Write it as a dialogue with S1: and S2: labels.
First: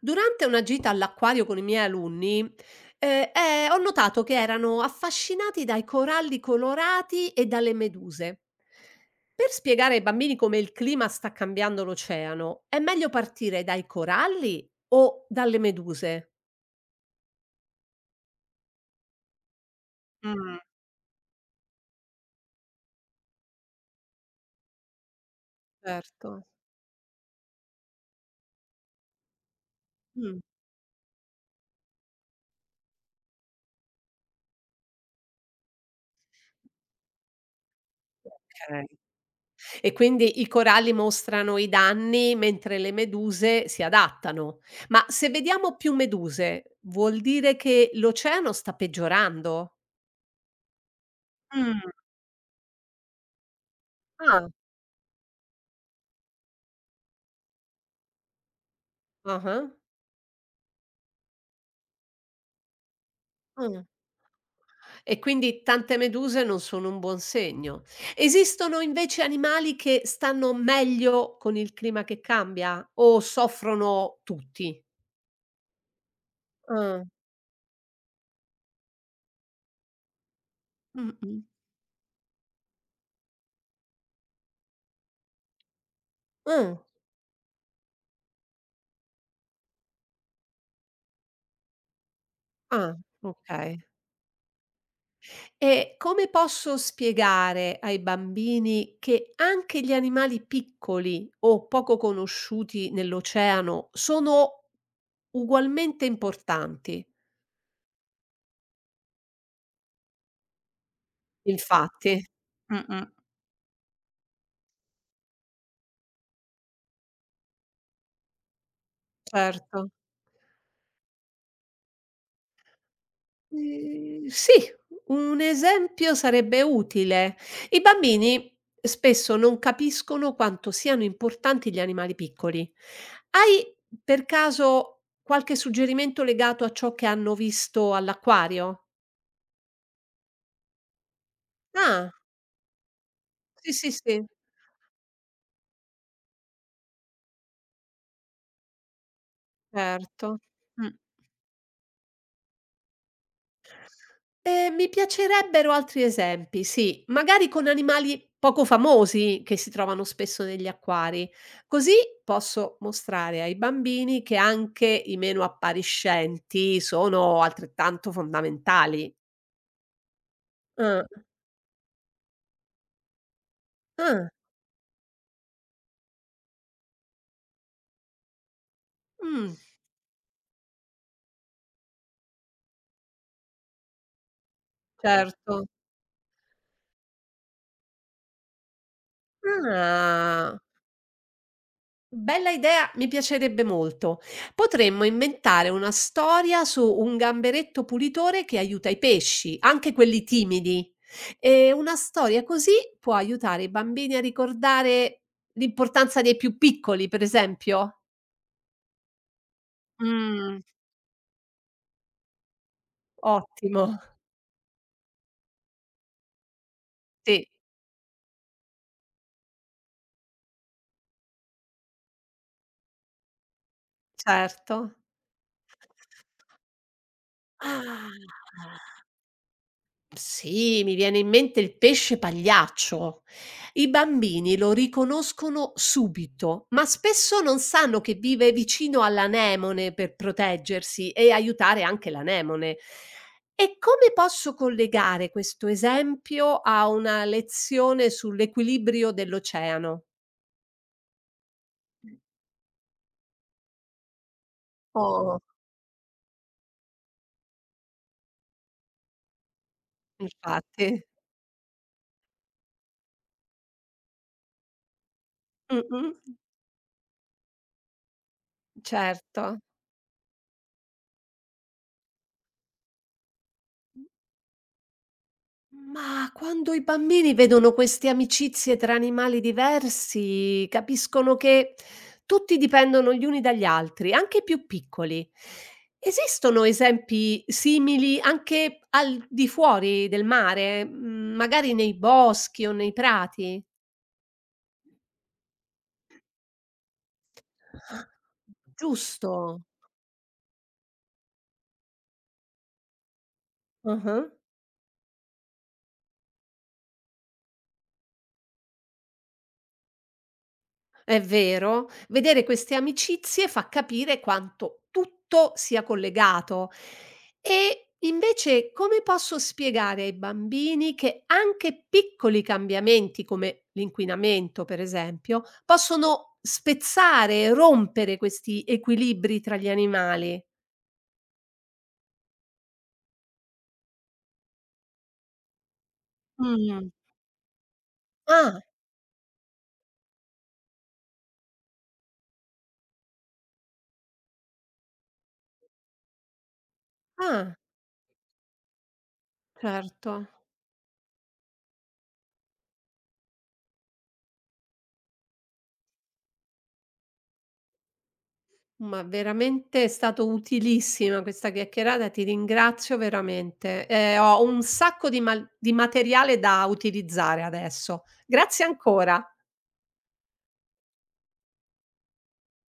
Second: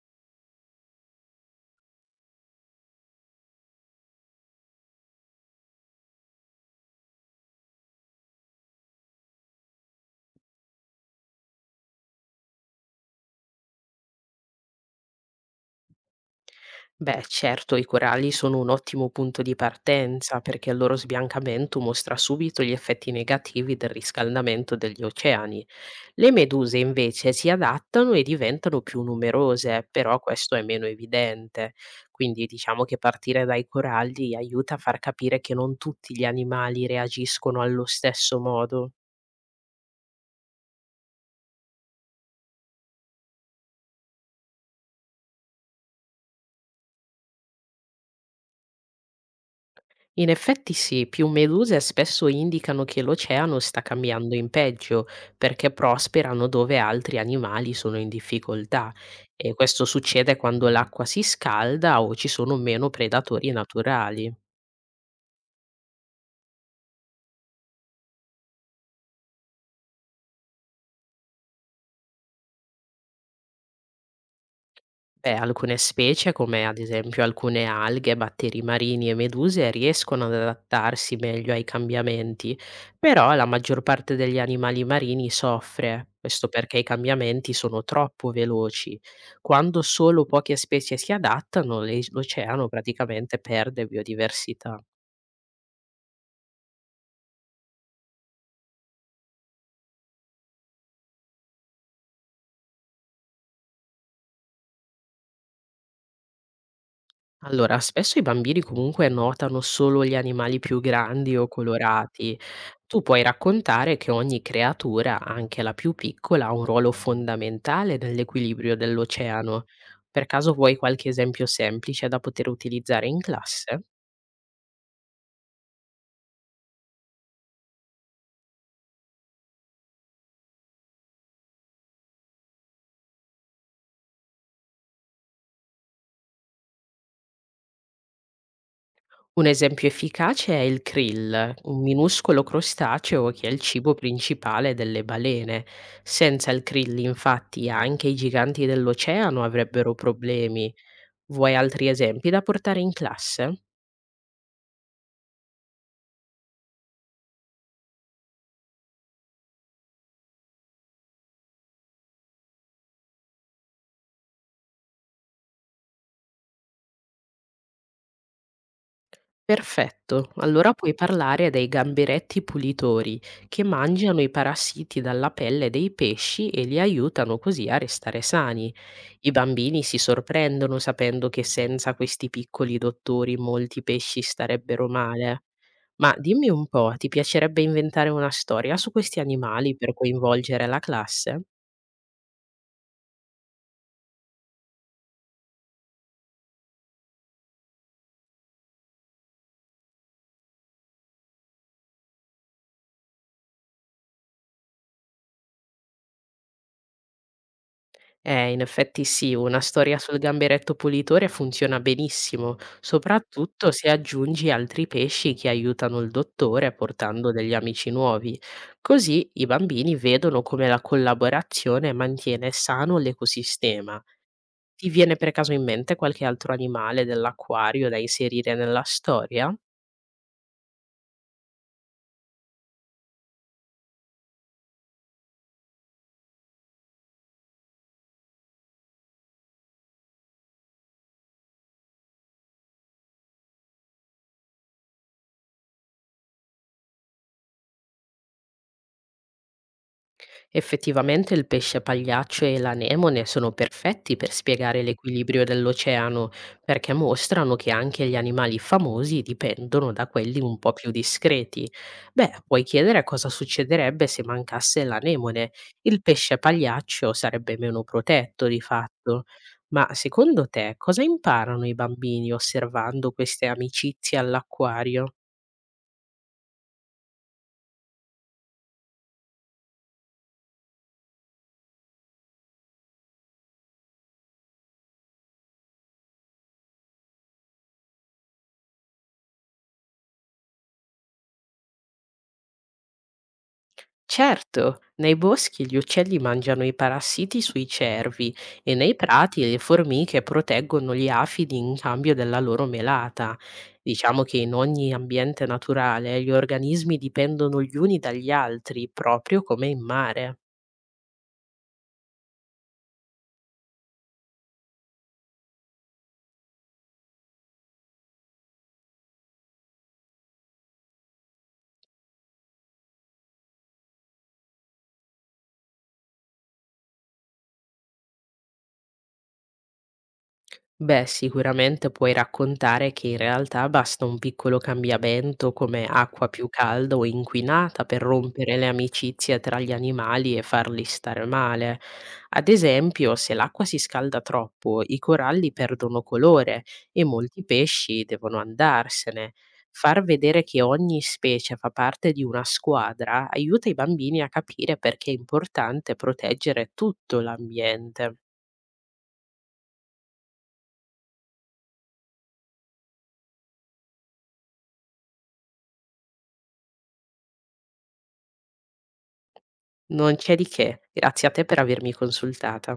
S1: Durante una gita all'acquario con i miei alunni, ho notato che erano affascinati dai coralli colorati e dalle meduse. Per spiegare ai bambini come il clima sta cambiando l'oceano, è meglio partire dai coralli o dalle meduse?
S2: Beh, certo, i coralli sono un ottimo punto di partenza
S1: Mm.
S2: perché il loro sbiancamento mostra subito gli effetti negativi del riscaldamento degli oceani. Le
S1: Certo.
S2: meduse invece si adattano e diventano più numerose, però
S1: Mm.
S2: questo è meno evidente. Quindi diciamo che partire dai coralli aiuta a far capire che non tutti gli animali reagiscono allo stesso
S1: Ok.
S2: modo.
S1: E quindi i coralli mostrano i danni mentre le meduse si adattano. Ma se vediamo più meduse, vuol dire che l'oceano sta peggiorando?
S2: In effetti sì, più meduse
S1: Mh.
S2: spesso indicano che l'oceano sta cambiando
S1: Ah.
S2: in peggio perché prosperano dove altri animali sono in difficoltà e
S1: Ah-ah.
S2: questo succede quando l'acqua si scalda o ci sono meno predatori
S1: Mh.
S2: naturali.
S1: E quindi tante meduse non sono un buon segno. Esistono invece animali che stanno meglio con il clima che cambia o soffrono tutti?
S2: Beh, alcune specie, come ad
S1: Ah.
S2: esempio alcune alghe, batteri marini e meduse, riescono ad adattarsi
S1: Mh-mh.
S2: meglio ai cambiamenti, però la maggior parte degli animali marini soffre, questo perché
S1: Ah.
S2: i cambiamenti sono troppo veloci. Quando solo poche specie si adattano, l'oceano
S1: Ah,
S2: praticamente
S1: okay.
S2: perde biodiversità.
S1: E come posso spiegare ai bambini che anche gli animali piccoli o poco conosciuti nell'oceano sono ugualmente importanti?
S2: Allora, spesso i bambini comunque notano solo gli animali più grandi o
S1: Infatti.
S2: colorati. Tu
S1: Mh-mh.
S2: puoi raccontare che ogni creatura, anche la più piccola, ha un ruolo fondamentale nell'equilibrio dell'oceano.
S1: Certo.
S2: Per caso vuoi qualche esempio semplice da poter utilizzare in classe?
S1: Sì, un esempio sarebbe utile. I bambini spesso non capiscono quanto siano importanti gli animali piccoli. Hai per caso qualche suggerimento legato a ciò che hanno visto all'acquario?
S2: Un esempio efficace è il krill, un
S1: Ah,
S2: minuscolo crostaceo che è il
S1: sì, sì,
S2: cibo
S1: sì,
S2: principale delle balene. Senza il krill, infatti, anche i giganti dell'oceano avrebbero
S1: certo.
S2: problemi.
S1: Mh.
S2: Vuoi altri esempi da portare in classe?
S1: Mi piacerebbero altri esempi, sì, magari con animali poco famosi che si trovano spesso negli acquari. Così posso mostrare ai bambini che anche i meno appariscenti sono altrettanto fondamentali.
S2: Perfetto, allora puoi
S1: Ah,
S2: parlare dei gamberetti pulitori che mangiano i
S1: ah,
S2: parassiti dalla pelle dei pesci e li aiutano così a restare sani. I
S1: mh,
S2: bambini si sorprendono sapendo che senza questi piccoli dottori molti pesci starebbero male.
S1: certo.
S2: Ma dimmi un po', ti piacerebbe inventare una storia su questi animali per
S1: Ah.
S2: coinvolgere la classe?
S1: Bella idea, mi piacerebbe molto. Potremmo inventare una storia su un gamberetto pulitore che aiuta i pesci, anche quelli timidi. E una storia così può aiutare i bambini a ricordare l'importanza dei più piccoli, per esempio.
S2: In effetti sì, una storia sul
S1: Mh.
S2: gamberetto pulitore funziona benissimo, soprattutto
S1: Ottimo.
S2: se aggiungi altri pesci che aiutano il dottore portando
S1: Sì,
S2: degli amici nuovi. Così i bambini vedono come la collaborazione mantiene sano l'ecosistema. Ti
S1: certo.
S2: viene per caso in mente qualche altro animale dell'acquario da
S1: Ah.
S2: inserire nella storia?
S1: Sì, mi viene in mente il pesce pagliaccio. I bambini lo riconoscono subito, ma spesso non sanno che vive vicino all'anemone per proteggersi e aiutare anche l'anemone. E come posso collegare questo esempio a una lezione sull'equilibrio dell'oceano?
S2: Effettivamente il pesce pagliaccio e l'anemone sono perfetti per spiegare
S1: Oh,
S2: l'equilibrio dell'oceano, perché mostrano che anche gli animali famosi dipendono da quelli un po' più
S1: infatti.
S2: discreti. Beh, puoi chiedere cosa succederebbe se mancasse l'anemone.
S1: Mm,
S2: Il
S1: mm,
S2: pesce pagliaccio sarebbe meno protetto di fatto.
S1: certo.
S2: Ma secondo te cosa imparano i bambini osservando queste amicizie all'acquario?
S1: Ma quando i bambini vedono queste amicizie tra animali diversi, capiscono che tutti dipendono gli uni dagli altri, anche i più piccoli. Esistono esempi simili anche al di fuori del mare, magari nei boschi o nei prati?
S2: Certo, nei boschi gli uccelli mangiano i parassiti sui cervi e nei
S1: Giusto.
S2: prati le formiche proteggono gli afidi in cambio della loro melata. Diciamo
S1: Ah-ah.
S2: che in ogni ambiente naturale gli organismi dipendono gli uni dagli altri, proprio come in mare.
S1: È vero, vedere queste amicizie fa capire quanto tutto sia collegato. E invece come posso spiegare ai bambini che anche piccoli cambiamenti come l'inquinamento, per esempio, possono spezzare e rompere questi equilibri tra gli animali?
S2: Beh, sicuramente puoi raccontare che in realtà basta un piccolo cambiamento come acqua più
S1: Mm.
S2: calda o inquinata per rompere
S1: Ah,
S2: le amicizie tra gli animali e farli stare male. Ad esempio, se l'acqua si scalda troppo, i coralli perdono colore e molti
S1: ah,
S2: pesci devono andarsene. Far
S1: certo.
S2: vedere che ogni specie fa parte di una squadra aiuta i bambini a capire perché è importante proteggere tutto l'ambiente.
S1: Ma veramente è stato utilissima questa chiacchierata, ti ringrazio veramente. Ho un sacco di mal di materiale da utilizzare adesso. Grazie ancora.
S2: Non c'è di che, grazie a te per avermi consultata.